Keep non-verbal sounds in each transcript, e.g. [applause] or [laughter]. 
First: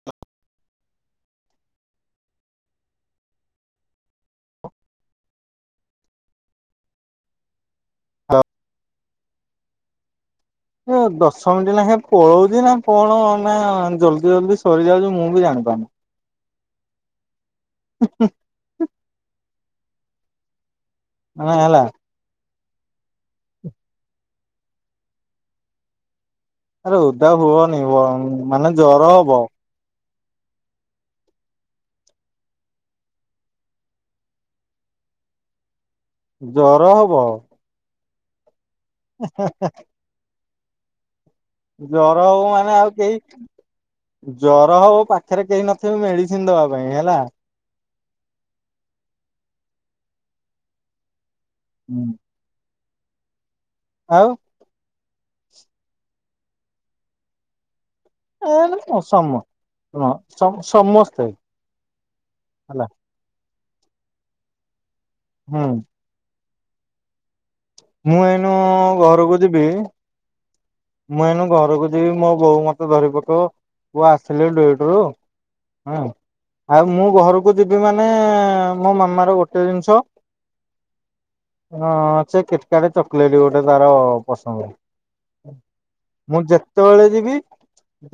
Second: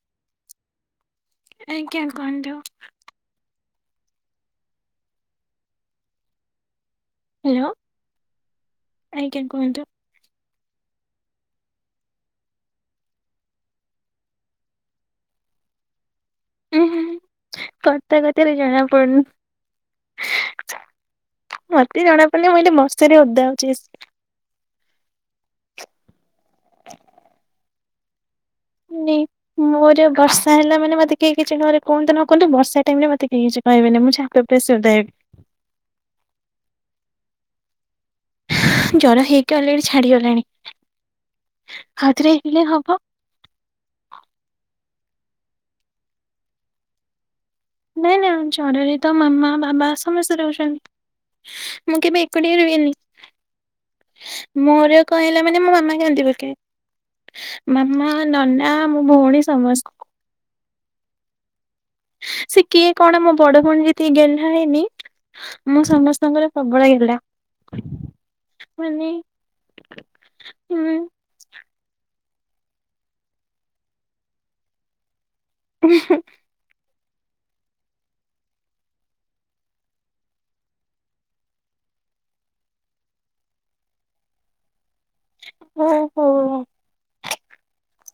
[inaudible] ଆଜ୍ଞା କୁହନ୍ତୁ? [inaudible] ହାଲୋ ଆଜ୍ଞା କୁହନ୍ତୁ? ଦଶ ମିନିଟ୍ ନାଖ ପଳଉଛି ନା କଣ ନା ଜଲଦି ଜଲଦି ସରିଯାଉଛି ମୁଁ ବି ଜାଣିପାରୁନି। ଉଁ ହୁଁ କଥା କଥାରେ ଜଣା ପଡୁନି, ମାନେ ହେଲା ମତେ ଜଣା ମାନେ ଗୋଟେ ବର୍ଷାରେ ଓଦା ହଉଛି। ଆରେ ଓଦା ହୁଅନି ଆଉ ମାନେ ଜର ନି ହବ। ମୋର ବର୍ଷା ହେଲେ ମାନେ ମତେ କେହି କିଛି ଘରେ କୁହନ୍ତୁ ନ କୁହନ୍ତୁ। ବର୍ଷା ଟାଇମ ରେ ମତେ କେହି କିଛି କହିବିନି ମୁଁ ଛାତ ଉପେସଧି [unintelligible] ଜର ହବ। ଜର ହେଇକି ଅଲରାଡି ଛାଡିଗଲେଣି। ଜର ହଉ ମାନେ ଆଉ କେହି- ଜର ହଉ ପାଖରେ କେହି ନଥିବେ ମେଡିସିନ ଦବା ପାଇଁ ହେଲା। ନାଇଁ ନାଇଁ ଜ୍ୱରରେ ତ ମାମା ବାବା ସମସ୍ତେ ରହୁଛନ୍ତି। ମୁଁ କେବେ- ଏକୁଟିଆ ରୁହେନୀ। ଆଉ ମୋର କହିଲା ମାନେ ମୋ ମା କାନ୍ଦି ପକାଏ। ମାମା, ଏ ନନା, ମୋ ଭଉଣୀ ସମସ୍ତ। ସମ ସମସ୍ତେ- ସେ ହେଲା କିଏ କଣ ମୋ ବଡ ଭଉଣ ଯେତିକି ଗେଲ୍ହା ହେଇଁନି, ହୁଁ ମୁଁ ସମସ୍ତଙ୍କର- ସବୁବେଳେ ହେଇଲା [unintelligible] ମୁଁ ଏଇନୁ ଘରକୁ ଯିବି ହୁଁ ମୁଁ ଏଇନୁ ଘରକୁ ଯିବି। ହେ ମୋ ବୋଉ ମତେ ଧରିପକାଅ ପୁଅ ଆସିଥିଲେ [unintelligible] ଆଉ ମୁଁ ଘରକୁ ଯିବି ମାନେ, ମୋ ମାମାର ଗୋଟେ ଜିନିଷ- ହଁ ସେ କେତଟା ଚକୋଲେଟ ଗୋଟେ ତାର ପସନ୍ଦ। ଓହୋ। ମୁଁ ଯେତେବେଳେ ଯିବି,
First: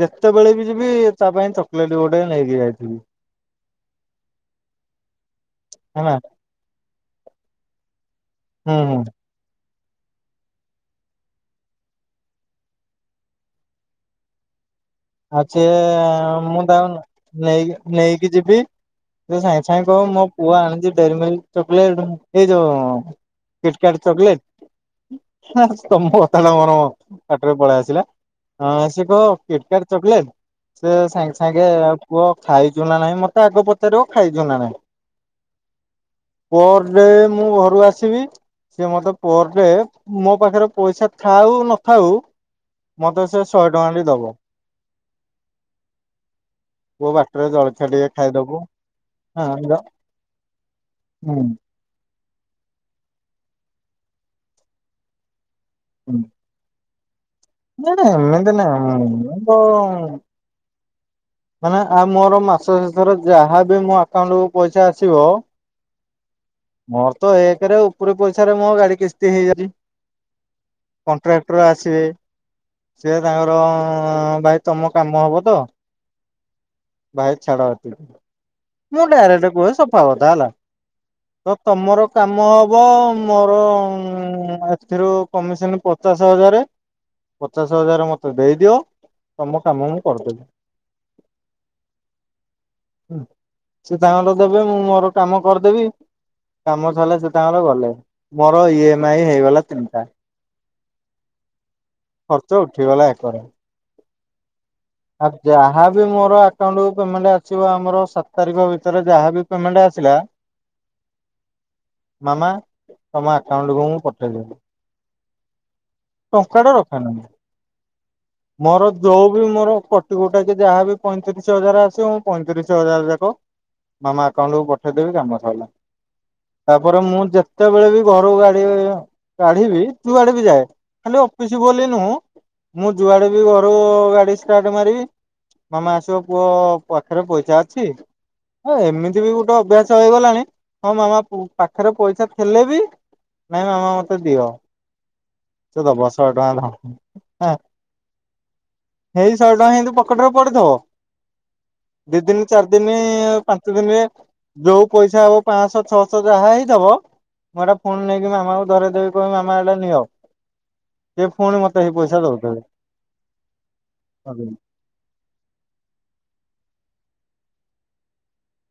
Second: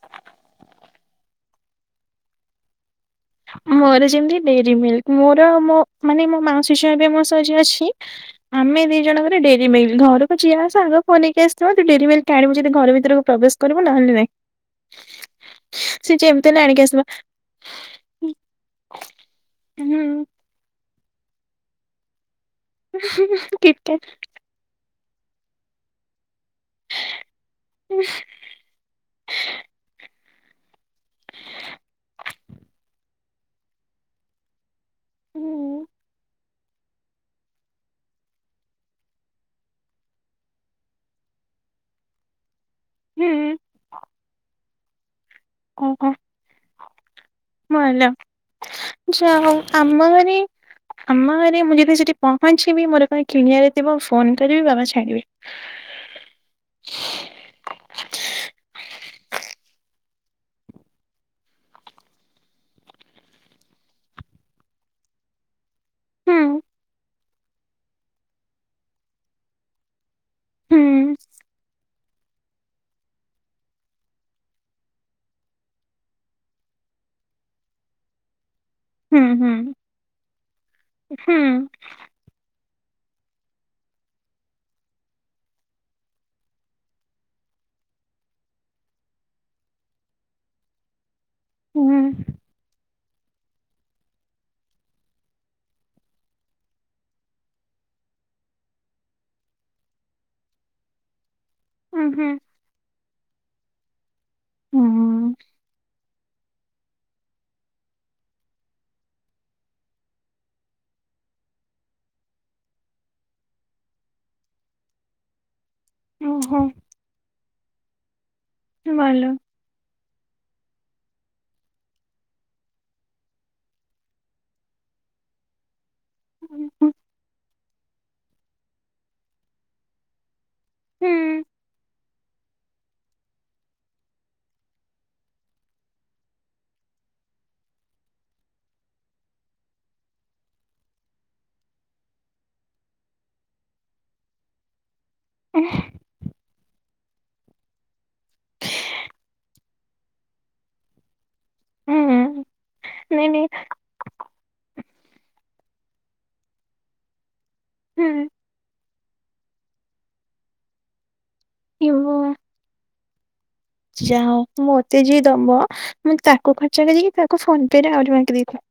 ଯେତେବେଳେ ବି ଯିବି ତା ପାଇଁ ଚକୋଲେଟ ଗୋଟେ ନେଇକି ଯାଇଥିବି। ମୋର ଯେମତି ଡେରିମୀଲକ ମୋର ମୋ ହେଲା ମାନେ ମୋ ମାଉସୀ ଝିଅ [unintelligible] ଯିଏ ଅଛି ହୁଁ ଆମେ ହୁଁ ଦି ଜଣଙ୍କ ଡେରିମୀଲକ ଘରକୁ ଯିଆ ଆସ ଆଗକୁ ନେଇକି ଆସିଥିବ। ତୁ ଡେରିମୀଲକ ଆଣିବୁ ଯଦି ଘର ଭିତରକୁ ପ୍ରବେଶ କରିବୁ ନହେଲେ ନାଇଁ। ଆଉ ସ ସେ ଯେମିତି ହେଲେ ମୁଁ ଆଣିକି ଦାଉନ ଆସିବ। [unintelligible] ନେଇକି ନେଇକି ଯିବି। ତ ସାଙ୍ଗେ ସାଙ୍ଗେ କହିବ ମୋ ପୁଅ ଆଣିଛି ଡେରିମୀଲକ ଚକୋଲେଟ। ଏଇ ଯଉ କୀଟକାଟ କିଟକାଟ ଚକଲେଟ [unintelligible] ତାହାଲେ ମୋର ପାଖରେ ପଳେଇ ଆସିଲା, ସେ କହିବ କୀଟକାଟ - [inaudible] ସେ ସାଙ୍ଗ ସାଙ୍ଗେ କୁହ ଖାଇଛୁ ନା ନାହିଁ ମତେ ଆଗ ପଚାରିବୁ ଖାଇଚୁ ନା ନାଇଁ। ହୁଁ ପରଡେ ମୁଁ ଘରୁ ଆସିବି ସେ ମତେ ପରଡେ ମୋ ପାଖରେ ପଇସା ଥାଉ ନଥାଉ- ମତେ ସେ ଶହେ ଟଙ୍କା ଟି ଦବ। କୁ କୋ [inaudible] ପୁଅ ବାଟରେ ଜଳଖିଆ ଭଲ ଟିକେ ଖାଇଦବୁ ହଁ ଯାହଉ ଯା ଆମ ଘରେ- ହୁଁ ଆମ ଘରେ ମୁଁ ଯଦି ସେଠି ପହଞ୍ଚିବି ମୋର କଣ କିଣିଆରେ ଥିବ ଫୋନ କରିବି ବାବା ଛାଡିବେ। ହୁଁ ନାଁ ଏମିତି ନା [unintelligible] ମାନେ ଆ ମୋର ମାସ ଶେଷ ଥରେ ଯାହାବି ମୋ ଆକାଉଣ୍ଟକୁୁ ପଇସା ଆସିବ- ହୁଁ ମୋର ତ ଏକ ରେ ଉପରେ ପଇସାରେ ମୋ ଗାଡି କିସ୍ତି ହେଇଯାଉଛି। ହୁଁ କଣ୍ଟ୍ରାକ୍ଟର ଆସିବେ। ସିଏ ତାଙ୍କର ଅ ଭାଇ ତମ କାମ ହବ ତ! ଭାଇ ଛାଡ଼ଏତିକି, ମୁଁ ହୁଁ ଡାଇରେଟ୍ ହୁଁ। କୁହେ ସଫାକଥା ହେଲା। ତ ତମର କାମ ହବ ମୋର ଉଁ ଏଥିରୁ କମିସନି ପଚାଶେ ହଜାରେ- ପଚାଶେ ହଜାରେ ମତେ ଦେଇଦିଅ। ତମ କାମ ମୁଁ କରିଦେବି। ହୁଁ ହୁଁ। ସେ ତାଙ୍କର ଦେବେ ମୁଁ ମୋର କାମ କରିଦେବି। କାମ ସରିଲା ସେ ତାଙ୍କର ଗଲେ। ମୋର ଇ ଏମ୍ ଆଇ ହେଇଗଲା ତିନଟା। ଖର୍ଚ୍ଚ ଉଠିଗଲା ଏକରେ। [unintelligible] ଯାହା ମୋର ଆକାଉଣ୍ଟ କୁ ଆସିବ ଆମର ସାତ ତାରିଖ ଭିତରେ ଯାହାବି ପେମେଣ୍ଟ ଆସିଲା ମାନେ ତମ ଆକାଉଣ୍ଟ କୁ ମୁଁ ପଠେଇଦେବି। ଟଙ୍କାଟେ ରଖେନି ମୁଁ। ମୋର ଯୋଉଁ ବି ମୋର କଟ୍ ଯୋଉଁଟା କି ଯାହାବି ପଇଁତିରିଶ୍ ହଜାର ଆସେ ମୁଁ ପଇଁତିରିଶ୍ ହଜାର ଯାକ ମାମା ଆକାଉଣ୍ଟ କୁୁ ପଠେଇଦେବି କାମ ସଇଲା। ତାପରେ ମୁଁ ଯେତେବେଳେ ବି ଘରୁ ଗାଡ଼ି କାଢିବି ଯୁଆଡ଼େ ବି ଯାଏ ଖାଲି ଅଫିସ୍ ବୋଲି ନୁହୁଁ ମୁଁ ଯୁଆଡେ ବି ଘରୁ ଗାଡି ଷ୍ଟାର୍ଟ ମାରିବି ମାମା ଆସିବ ପୁଅ ପାଖରେ ପଇସା ଅଛି। ହଁ ଏମିତି ବି ଗୋଟେ ଅଭ୍ୟାସ ହେଇଗଲାଣି ହଁ ମାମା ପୁ ପାଖରେ ପଇସା ଥିଲେ ବି ନାଇଁ ମାମା ମତେ ଦିଅ ସେ ଦବ ଶହେ ଟଙ୍କା ଭା ହଁ। ହେଇ ଶହେ ଟଙ୍କା କିନ୍ତୁ ପକେଟ ରେ ପଡିଥିବ ଦି ଦିନି ଚାରି ଦିନି ନାଇଁ ନାଇଁ ପାଞ୍ଚ ଦିନିରେ ଯୋଉଁ ପଇସା ପା ଶହ ଛଅ ଶହ ଯାହା ହେଇଥିବ ମୁଁ ହେଟା ପୁଣି ହୁଁ, ନେଇକି ମାମାକୁ ଧରେଇଦେବି ମୁଁ କହିବି ମାମା ଏଇଟା ନିଅ ସେ ପୁଣି ମତେ ହେଇ ପଇସା ଦଉଥେବେ। ଯାହାହଉ ମତେ ଯିଏ ଦବ ମୁଁ ତାକୁ ଖର୍ଚ୍ଚ କରିକି ତା ସାଙ୍ଗରେ ଆହୁରି [unintelligible]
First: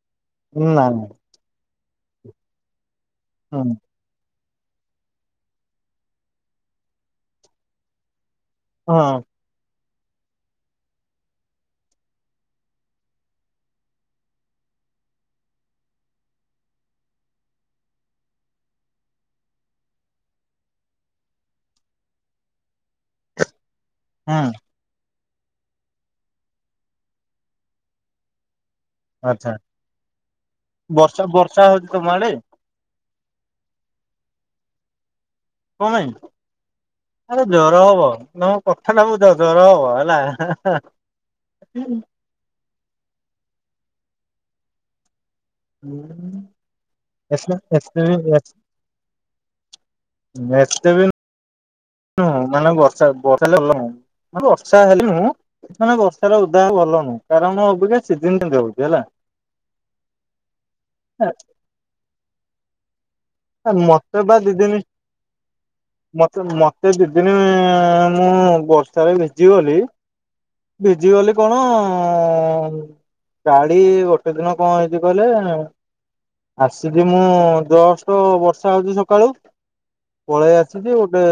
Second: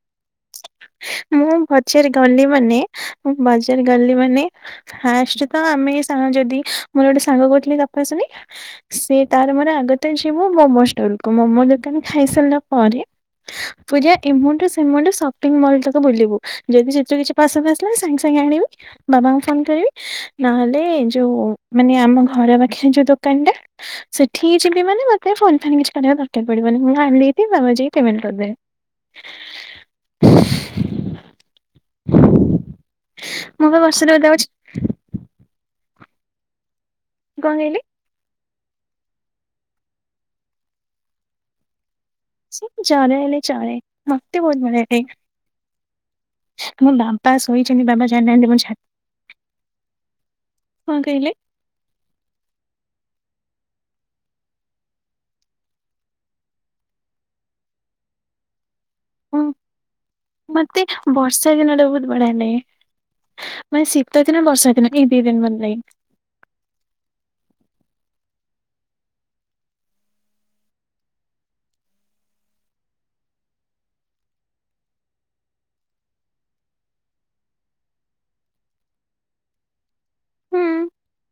ହୁଁ ନାଇଁ ନାଇଁ। ମୁଁ ବଜାର ଗଲେ ମାନେ ମୁଁ ହୁଁ ବଜାର ଗଲି ମାନେ ଫାଷ୍ଟ ତ ଆମେ ସାଙ୍ଗ ଯଦି ମୋର ଗୋଟେ ସାଙ୍ଗ କହୁଥିଲା ତପଶ୍ୱନୀ ହଁ ସେ ତାର ମୋର ଆଗତ ଯିବୁ ମୋମୋ ଷ୍ଟଲ କୁ ମୋମୋ ଦୋକାନରୁ ଖାଇସାରିଲା ପରେ [unintelligible] ପୁରା ଏ ମୁଣ୍ଡୁ ସେମୁଣ୍ଡୁ ସପିଙ୍ଗ ମଲ୍ ତକ ବୁଲିବୁ ଯଦି ସେଥିରୁ କିଛି ପସନ୍ଦ ଆସିଲା ସାଙ୍ଗେ ସାଙ୍ଗେ ଆଣିବି। ବାବାଙ୍କୁ ଫୋନ କରିବି ନହେଲେ ଯୋଉଁ ମାନେ ଆମ ଘର ପାଖରେ ଯୋଉଁ ଦୋକାନ ଟା ହୁଁ ସେଠି ଯିବି ମାନେ ମତେ ଫୋନ ଫାନ କିଛି କରିବାକୁ ଦରକାର ପଡ଼ିବନି ମୁଁ ଆଣିଲେ ଭାରି ବାବା ଯାଇକି ପେମେଣ୍ଟ କରିଦେବେ। ଆଛା ବର୍ଷା ବର୍ଷା ହଉଛି ତମ ଆଡେ? ମୁଁ ବା ବର୍ଷା ରେ ଓଦା ହେଉଚି। କଣ ପାଇଁ ଆରେ କଣ ଜର କହିଲେ ହବ ନ [unintelligible] ଜର ହବ ହେଲା ହାଁ ହାଁ ସେ ଜର ହେଲେ ଚଳେ ମତେ ବହୁତ ବଢ଼ିଆ ଲାଗେ। ମୋ ବାବା ଶୋଇଛନ୍ତି ବାବା ହୁଁ ଜାଣିନାହାନ୍ତି ମୋ ଛା କଣ [unintelligible] କହିଲେ ହୁଁ ମାନେ ବର୍ଷା ବର୍ଷା [inaudible] ହଁ ବର୍ଷା ହେଲେ ହୁଁ। ମାନେ ବର୍ଷାର ଉଦା ଭଲ ନୁହଁ କାରଣ ମୁଁ ଅବିକା ସିଜିନ୍ ରେ [unintelligible] ହେଲା। ହୁଁ ମତେ ବର୍ଷା ଦିନଟା ବହୁତ ବଢ଼ିଆ ଲାଗେ। ମତେ ଶୀତ ବା ଦିନ ଦି ବର୍ଷା ଦିନି ଦିନ ଏଇ ଦି ଦିନି ଭଲ ଲାଗେ। ମତେ ମତେ ଦି'ଦିନି ମୁଁ ବର୍ଷାରେ ଭିଜିି ଗଲି ଭିଜିଗଲି କଣ ଅଁ ଗାଡ଼ି ଗୋଟେ ଦିନ କଁ ହେଇଚି କହିଲ ଆସିଛିି ମୁଁ ଯଷ୍ଟ୍ ବର୍ଷା ହେଇଚି ସକାଳୁ ପଳେଇ ହୁଁ ଆସିଛି ଗୋଟେ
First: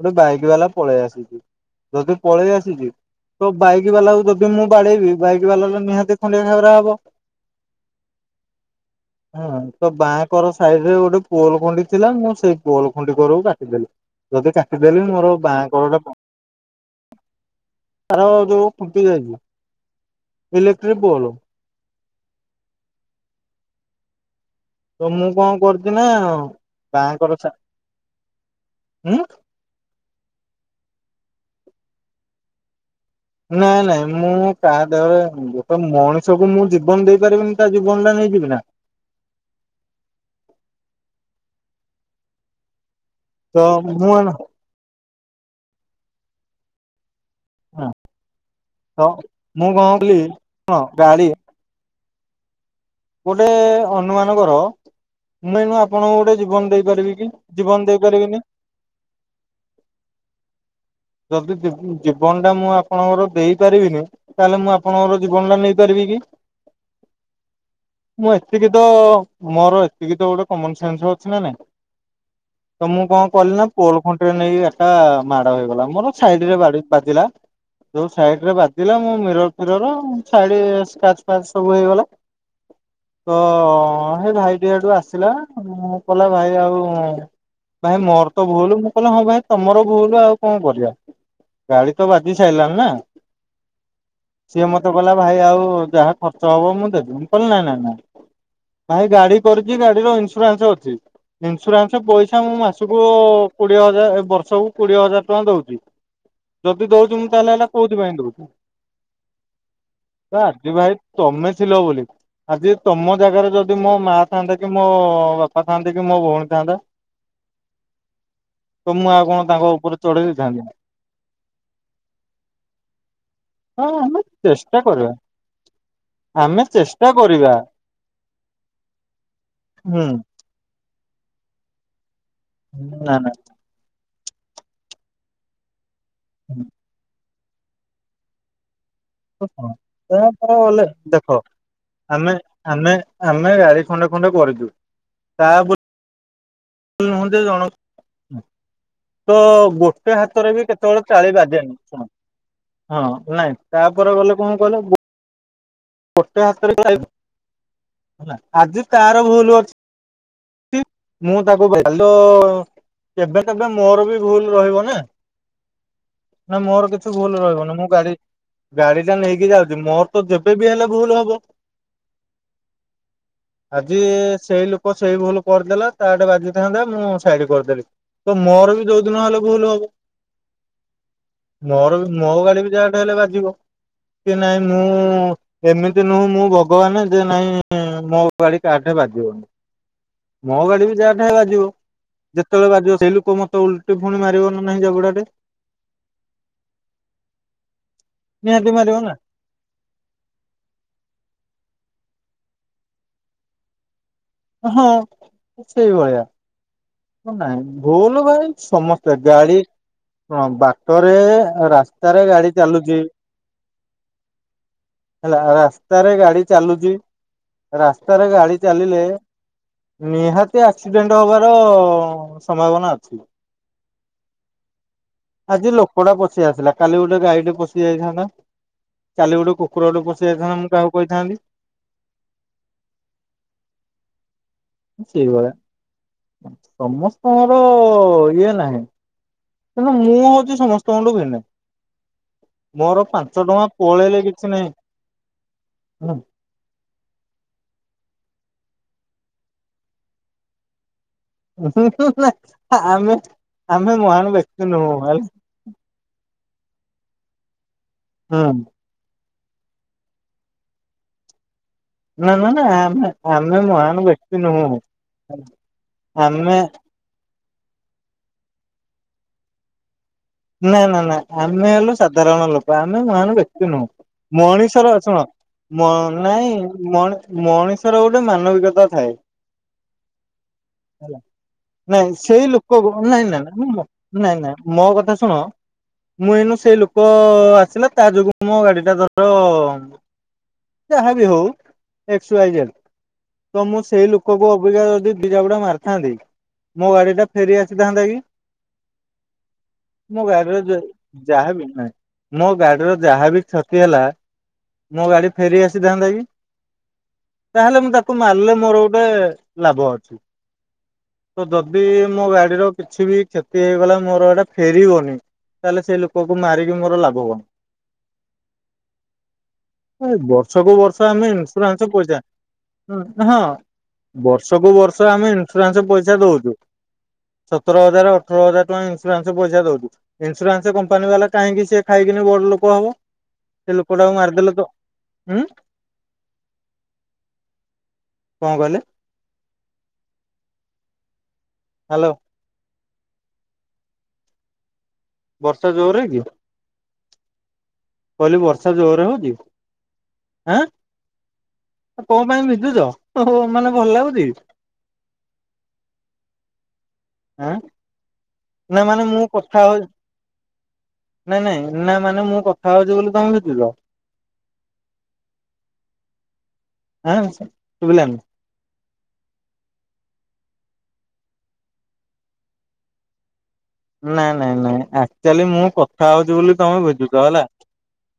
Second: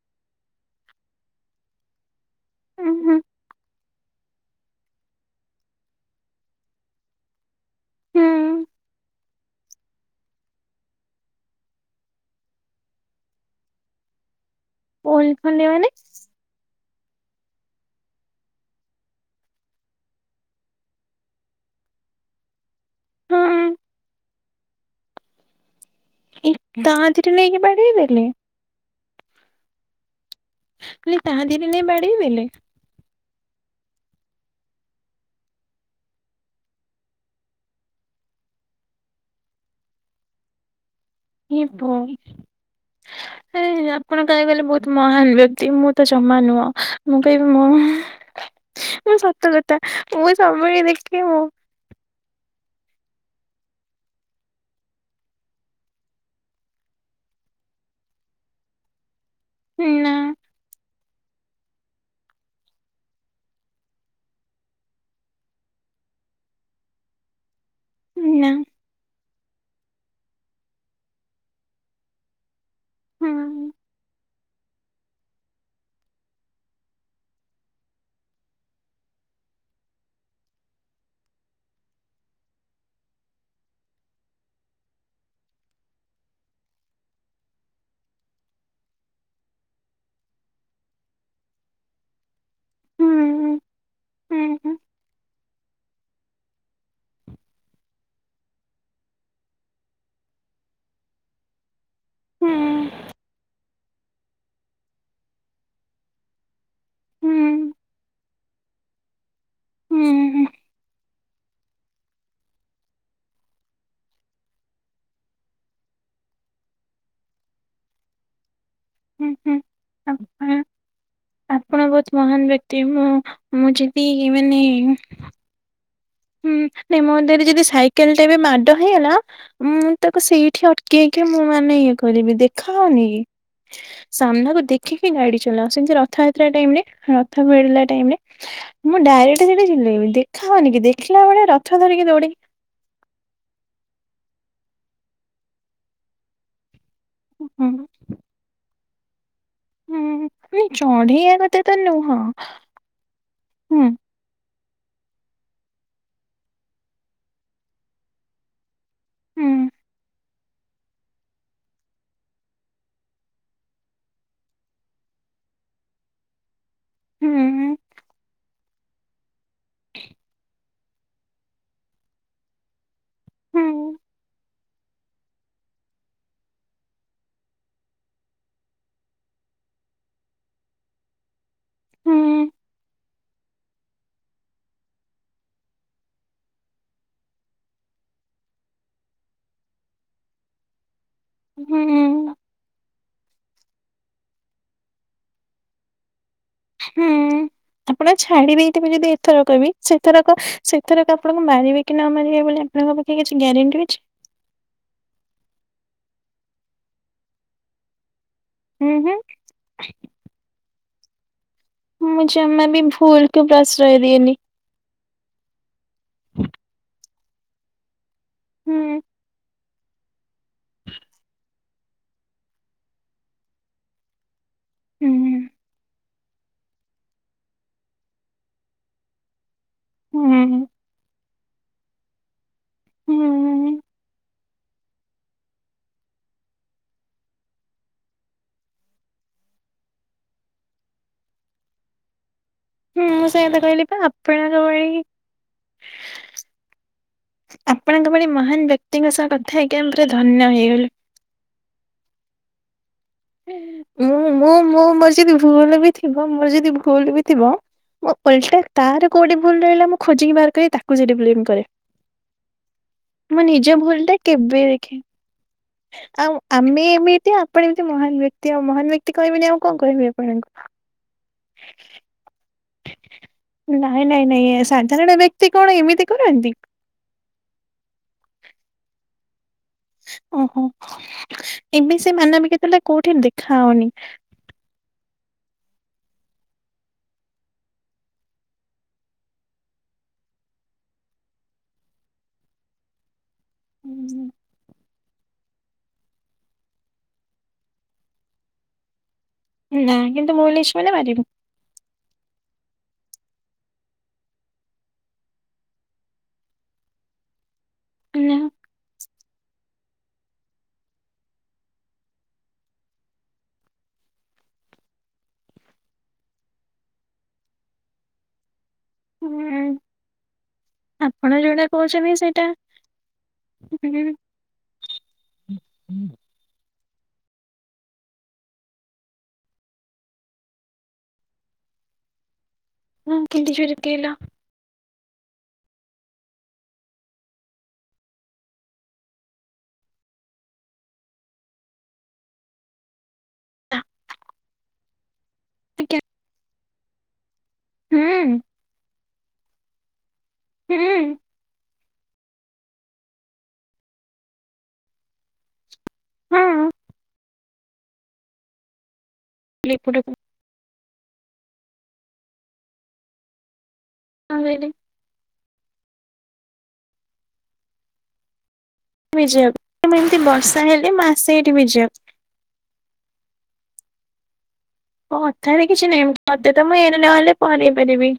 ଗୋଟେ ବାଇକ୍ ବାଲା ପଳେଇ ଆସିଚି ଯଦି ପଳେଇ ଆସିଚି ଉଁ ହୁଁ ତ ବାଇକ୍ ବାଲାକୁ ଯଦି ମୁଁ ବାଡେଇବି ବାଇକ୍ ବାଲାର ନିହାତି ଖଣ୍ଡିଆ ଖାବେରା ହବ ହୁଁ। [inaudible] ହଁ ତ ବାଁକର ସାଇଡ଼ ରେ ଗୋଟେ ପୋଲ୍ ଖୁଣ୍ଟି ଥିଲା ମୁଁ ସେଇ ପୋଲ ଖୁଣ୍ଟି କରକୁ କାଟିଦେଲି। ଯଦି କାଟିଦେଲି ମୋର ଓଲ ବାଁ ଖଣ୍ଡେ ମାନେ କର ଟା ପ [unintelligible] ଯୋଉଁ ଫୁଟି ଯାଇଛି ଇଲେକ୍ଟ୍ରିକ୍ ପୋଲ। ହଁ। ତ ମୁଁ କଣ କରୁଛି ନା ଏ ତା ଦେହରେ ବାଁକର ନେଇକି ବାଡେଇ ଦେଲେ ସାଇଟ ହୁଁ। ଇଏ ତା ଦେହରେ ନେଇ ବାଡ଼େଇ ଦେଲେ? ନାଇଁ ନାଇଁ ମୁଁ କାହା ଦେହରେ ଗୋଟେ ମଣିଷକୁୁ ମୁଁ ଜୀବନ ଦେଇପାରିବିନି ତା ଜୀବନ ଟା ନେଇଯିବି ନା? ଏ ଭଇ ତ ମୁଁ ଆପଣ ଏଣ କହିବାକୁ ଗଲେ ବହୁତ୍ ମହାନ ବ୍ୟକ୍ତି ମୁଁ ତ ଜମା ନୁହଁ। ମୁଁ କହିବି ମୋ ହଁ ତ ମ ସତ କଥା କଣ କଲି ମୁଁ ବି ହଁ ସବୁବେଳେ ଦେଖିବି ଗାଡି ମୁଁ ଗୋଟେ ଅନୁମାନ କର ମୁଁ ଏଇନେ ଆପଣଙ୍କୁ ଗୋଟେ ଜୀବନ ଦେଇପାରିବି କି, ଜୀବନ ଦେଇପାରିବିନି। ହୁଁ ନା। ଯଦି ଜୀ-ଜୀବନ ଟା ମୁଁ ଆପଣଙ୍କର ଦେଇ ପାରିବିନି ତାହେଲେ ମୁଁ ଆପଣଙ୍କର ଜୀବନଟା ନେଇପାରିବି କି? ମୁଁ ନା ଏତିକି ତ ମୋର ଏତିକି ତ ଗୋଟେ କମନ ସେନ୍ସ ଅଛି ନା ନାଇଁ? ତ ମୁଁ ହୁଁ କଣ କଲିି ନା ପୋଲ ଖୁଣ୍ଟରେ ନେଇ ଏଟା ମାଡ ହେଇଗଲା। ଆମର ସାଇଡ ରେ ବା-ବାଜିଲା। ଯୋଉ ସାଇଡ ରେ ବାଜିଲା ମୁଁ ମିରର ଫିରର ସାଇଡ ସ୍କ୍ରାଚ୍ ଫାଚ ସବୁ ହେଇଗଲା। ତ ସେ ଭାଇଟି ଆଡୁ ଆସିଲା ମୁଁ କହିଲା ଭାଇ ଆଉ ଭାଇ ମୋର ତ ଭୁଲ, ମୁଁ କହିଲ ହଁ ଭାଇ ତମର ଭୁଲ ଆଉ କଣ କରିବା। ଗାଡି ତ ବାଜି ସାରିଲାଣି ନା, ହୁଁ ହୁଁ ସିଏ ହୁଁ ମତେ କହିଲା ଭାଇ ଆଉ ଯାହା ଖର୍ଚ୍ଚ ହବ ମୁଁ ଦେବି, ମୁଁ କହିଲି ନା ନା ନା। ଭାଇ ଗାଡି କରିଛି ଗାଡିର ଇନ୍ସୁରାନ୍ସ ଅଛି। ଇନ୍ସୁରାନ୍ସ ପଇସା ମୁଁ ମାସକୁ କୋଡିଏ ହଜାର ବର୍ଷକୁ କୋଡିଏ ହଜାର ଟଙ୍କା ଦଉଛି। ଯଦି ଦଉଛି ମୁଁ ହୁଁ ତାହେଲେ ହେଲେ କୋଉଥିପାଇଁ ଦଉଛିି? ହୁଁ ଆଜି ଭାଇ ତମେ ଥିଲ ବୋଲି। ଆଜି ତମ ଜାଗାରେ ଯଦି ମୋ ମା ଥାନ୍ତା କି ମୋ ବାପା ଥାଆନ୍ତେ କି ମୋ ଭଉଣୀ ଥାନ୍ତା? ତ ମୁଁ ଆଉ ହୁଁ କଣ ହୁଁ ତାଙ୍କ ଉପରେ ଚଢେଇ ଆପଣ ଦେଇଥାନ୍ତି? ଆପଣ ବହୁତ ମହାନ ବ୍ୟକ୍ତି ମୁଁ ମୁଁ ହଁ ଯିବି ଆମେ ମାନେ ଚେଷ୍ଟା କରିବା ହୁଁ ଆମେ ମୋ ଚେଷ୍ଟା ମତରେ କରିବା ଯଦି ସାଇକେଲଟା ବି ମାଡ଼ ହେଇଗଲା ମୁଁ ହୁଁ। ତାକୁ ସେଇଠି ଅଟ କେଁ କେଁ ମୁଁ ମାନେ ଇଏ କରିବି ଦେଖା ହଉନି ନା କି? ନା ସାମ୍ନାକୁ ଦେଖିକି ଗାଡି ଚଲାଅ, ସେମିତି ରଥଯାତ୍ରା ଟାଇମ ରେ ର ରଥ ଭିଡ଼ିଲା ଟାଇମରେ ମୁଁ ଡାଇରେକଟ ସେଠି ଚିଲେଇବି, ଦେଖା ତାପରେ ହଉନି କି ଗଲେ ଦେଖ୍ ଦେଖ ଆମେ ଆମେ ଆମେ ଗାଡ଼ି ଖଣ୍ଡେ ଖଣ୍ଡେ କରିଛୁ ତା ବୋଲି ନୁହନ୍ତ୍ତୀ ଜଣ ହୁଁ ତ ହୁଁ ଗୋଟେ ହାତରେ ବି ନାଇଁ କେତେବେଳେ ଚଢେଇଆ ତାଳି କଥା ବାଜେନି, ତ ଶୁଣ ନୁହଁ ହଁ ନାଇଁ ହୁଁ ତାପରେ ଗଲେ କଣ କହିଲ ଗୋ ଗୋଟେ ହାତରେ ତାଳି ହେଲା ଆଜି ତାର ହୁଁ ଭୁଲ ଅଛି। ମୁଁ ତାକୁ [unintelligible] ହାଲୋ କେବେ କେବେ ମୋର ବି ଭୁଲ ରହିବ ନା, ନା ମୋର କିଛି ଭୁଲ ହୁଁ ରହିବନି ମୁଁ ଗାଡି ଗାଡି ଟା ନେଇକି ଯାଉଛି ମୋର ତ ଯେ ବି ହେଲେ ଭୁଲ ହବ, ହୁଁ ଆଜି ସେଇ ଲୋକ ସେଇ ଭୁଲ କରିଦେଲା, ତା ଆଡେ ବାଜିଥାନ୍ତା ମୁଁ ସାଇଡ କରିଦେଲି। ତ ମୋର ବି ଯୋଉ ଦିନ ହେଲେ ଭୁଲ ହବ। ମୋର ମୋ ଗାଡି ହୁଁ ବି ଯାହାଟେ ହେଲେ ବାଜିବ କି ନାଇଁ ମୁଁ ଏମିତି ନୁହଁ ମୁଁ ଭଗବାନ ଯେ ନାଇଁ ମୋ ଗାଡି କାହାଠରେ ବାଜିବନି। ମୋ ଗାଡ଼ି ବି ଯାହା ଠେଇଁ ବାଯିବ। ହୁଁ ଯେତେବେଳେ ବାଜିବ ସେଇ ଲୋକ ମତେ ଓଲଟି ଫୁଣି ମାରିବ ନା ନାହିଁ ଜାବୁଡାଟେ? ହୁଁ ଆପଣ ଛାଡ଼ି ନିହାତି ଦେଇଥିବେ ମାରିବ ଯଦି ନା ଏଥରକ ବି ସେଥରକ ସେଥରକ ଆପଣଙ୍କୁ ମାରିବେ କି ନ ମାରିବେ ବୋଲି ଆପଣଙ୍କ ପାଖେ କିଛି ଗ୍ୟାରେଣ୍ଟି ଅଛି? ହଁ ସେଇଭଳିଆ। ନାଇଁ ଭୁଲ ଭାଇ ସମସ୍ତେ ଗାଡି କଣ ବାଟରେ ରାସ୍ ମୁଁ ଜମା ବି ଭୁଲ୍ କୁ ପ୍ରଶ୍ରୟ ଦିଏନି। ହେଲା ରାସ୍ତାରେ ଗାଡ଼ି ଚାଲୁଛି, ରାସ୍ତାରେ ଗାଡ଼ି ହୁଁ ଚାଲିଲେ ନିହାତି ଆକ୍ସିଡେଣ୍ଟ ହବାର ସମ୍ଭାବନା ଅଛି। ହୁଁ ଆଜି ଲୋ କୁକୁଡା ପଶି ଆସିଲା କାଲି ଗୋଟେ ଗାଈଟେ ପଶି ଯାଇଥାନ୍ତା କାଲି ଗୋଟେ କୁକ୍ କୁକୁର ଗୋଟେ ପଶି ହୁଁ ଯାଇଥାନ୍ତା ହୁଁ। ମୁଁ କାହାକୁ କହିଥାନ୍ତି। ହୁଁ ଉଁ ଉଁ। ସେଇଭଳିଆ ସମସ୍ତଙ୍କର ଇଏ ନାହିଁ। ତେଣୁ ମୁଁ ହଉଛି ସମସ୍ତଙ୍କଠୁ ଭୀନେ। ମୋର ହୁଁ ମୁଁ ପାଞ୍ଚ ସେଇ କଥା ଟଙ୍କା କହିଲି ପା ପଳେଇଲେ କିଛି ଆପଣଙ୍କ ଭଳି ନାହିଁ। ଆପଣଙ୍କ ଭଳି ମହାନ ବ୍ୟକ୍ତିଙ୍କ ସହ କଥା ହେଇକି ଆମେ ପୁରା ଧନ୍ୟ ହେଇଗଲୁ। ଉଁ ହୁଁ ହୁଁ ନା ଆମେ ଆମେ ଏଁ ମୁଁ ମହାନ ମୁଁ ବ୍ୟକ୍ତି ମୁଁ ନୁହଁ ମୋର ହେଲା ଜିଦ୍ ଭୁଲ ବି ଥିବ ମୋର ଯଦି ଭୁଲ ବି ଥିବ ମୁଁ ହୁଁ ଓଲଟା ତାର କୋଉଠି ଭୁଲ ରହିଲା ମୁଁ ଖୋଜିକି ବାହାର କରି ତାକୁ ସେଠୀ ବ୍ଲେମ୍ କରେ। ନା ନା ନା ଆମେ ମୋ ଆମେ ନିଜ ଭୁଲ ମହାନ ଟା ବ୍ୟକ୍ତି କେବେ ନୁହଁ। ଦେଖେ ଆଉ ଆମେ ଏମତି ଆପଣ ଏମିତି ମହାନ ବ୍ୟକ୍ତି ଆଉ ମହାନ ବ୍ୟକ୍ତି କହିବିନି ଆଉ କଣ କହିବି ଆପଣଙ୍କୁ? ନା ନା ନା ଆମେ ହେଲୁ ସାଧାରଣ ଲୋକ। ଆମେ ମହାନ ବ୍ୟକ୍ତି ନୁହଁ ନାଇଁ ନାଇଁ ନାଇଁ ମଣିଷର ସାଧାରଣ ଶୁଣ ବ୍ୟକ୍ତି କଣ ମ ଏମିତି କରନ୍ତି? ନାଇଁ ମଣି ମଣିଷର ଗୋଟେ ମାନବିକତା ଥାଏ। ଓହୋ ହେଲା ଏବେ ନାଇଁ ସେ ସେଇ ମାନବିକା ଥିଲା ଲୋକକୁ କୋଉଠି ନାଇଁ ନାଇ ଦେଖା ମୁଁ ନାଇଁ ହଉନି। ନାଇଁ ନାଇଁ ମୋ କଥା ଶୁଣ ମୁଁ ଏଇନା ସେଇ ଲୋକ ଆସିଲା ତା ଯୋଗୁ ମୋ ଗାଡି ଟା ଧର ଯାହାବି ହଉ ଏକ୍ସ ୱାଇ ଜେଡ୍ ତ ମୁଁ ସେଇ ଉଁ, ଲୋକକୁ ଅବିକା ଯଦି ଦି ଚାପୁଡ଼ା ମାରିଥାନ୍ତି ମୋ ଗାଡି ଟା ଫେରି ଆସିଥାନ୍ତା କି। ନା ମୋ କିନ୍ତୁ ମୁଁ ଗାଡିରେ ଇଂଲିଶ ମାନେ ପାରିବି ଯାହାବି ନାଇଁ ମୋ ଗାଡିର ଯାହାବି କ୍ଷତି ହେଲା ମୋ ଗାଡି ଫେରି ଆସିଥାନ୍ତା କି। ତାହେଲେ ମୁଁ ତାକୁ ନା ମାରିଲେ ମୋର ଗୋଟେ ଲାଭ ଅଛି। ତ ଯଦି ମୋ ଗାଡିର କିଛି ବି କ୍ଷତି ହେଇଗଲା ମୋର ଏଇଟା ଫେରିବ ତାହେଲେ ସେ ଲୋକ କୁ ମାରିକି ମୋର ଲାଭ କଣ? ଉଁ ବର୍ଷକୁ ବର୍ଷ ଆମେ ଆପଣ ଯୋଉଟା ଇନ୍ସୁରାନ୍ସ କହୁଛନ୍ତି ପଇସା ସେଇଟା ହୁଁ ହଁ ଉଁ, ବର୍ଷକୁ ବର୍ଷ ଆମେ ଇନ୍ସୁରାନ୍ସ ପଇସା ଦଉଛୁ। ସତର ହଜାର ଅଠର ହଜାର ଟଙ୍କା ଇନ୍ସୁରାନ୍ସ ପଇସା ଦଉଛୁ। ଇନ୍ସୁରାନ୍ସ କମ୍ପାନୀ ବାଲା କାହିଁକି ସେ ଖାଇକିନି ବଡ ଲୋକ ହବ ହଁ କେମିତି ଜୋରେ ସେ ଲୋକ କହିଲ ଟାକୁ ମାରିଦେଲେ ତ ହୁଁ କଣ କହିଲେ? ହ୍ୟାଲୋ। ଆ, ବର୍ଷା ଆଜ୍ଞା ଜୋରେ କି? ହୁଁ କହିଲି ବର୍ଷା ଜୋରେ ହଉଛି? ଆଁ ହୁଁ କଣ ପାଇଁ ଭିଜୁଚ ଓ ହୋ ମାନେ ଭଲ ଲାଗୁଛି। ହଁ। ଆଁ ନା ମାନେ ମୁଁ କଥା କହିଲି ହଉ ଏପଟକୁ ନାଇଁ ନାଇଁ ନା ମାନେ ମୁଁ କଥା ହଉଛି ବୋଲି ତମେ ଭିଜିଲ। [unintelligible] ଆଁ ସାର୍ ଶୁଭିଲାନି। ଭିଯିବାକୁ [unintelligible] ଏମିତି ବର୍ଷା ହେଲେ ମୁଁ ଆସେ ଏଠି ଭିଜିବାକୁ। ନାଇଁ ନାଇଁ ନାଇଁ ଆକ୍ଚୁଆଲି କଥାରେ ମୁଁ କିଛି ନାହିଁ କଥା ହଉଛି ମତେ ବୋଲି ତ ମୁଁ ତମେ ଏଇନେ ଭିଜୁଚ ନହେଲେ ହେଲା। ପହଁରେଇ ପାରିବି।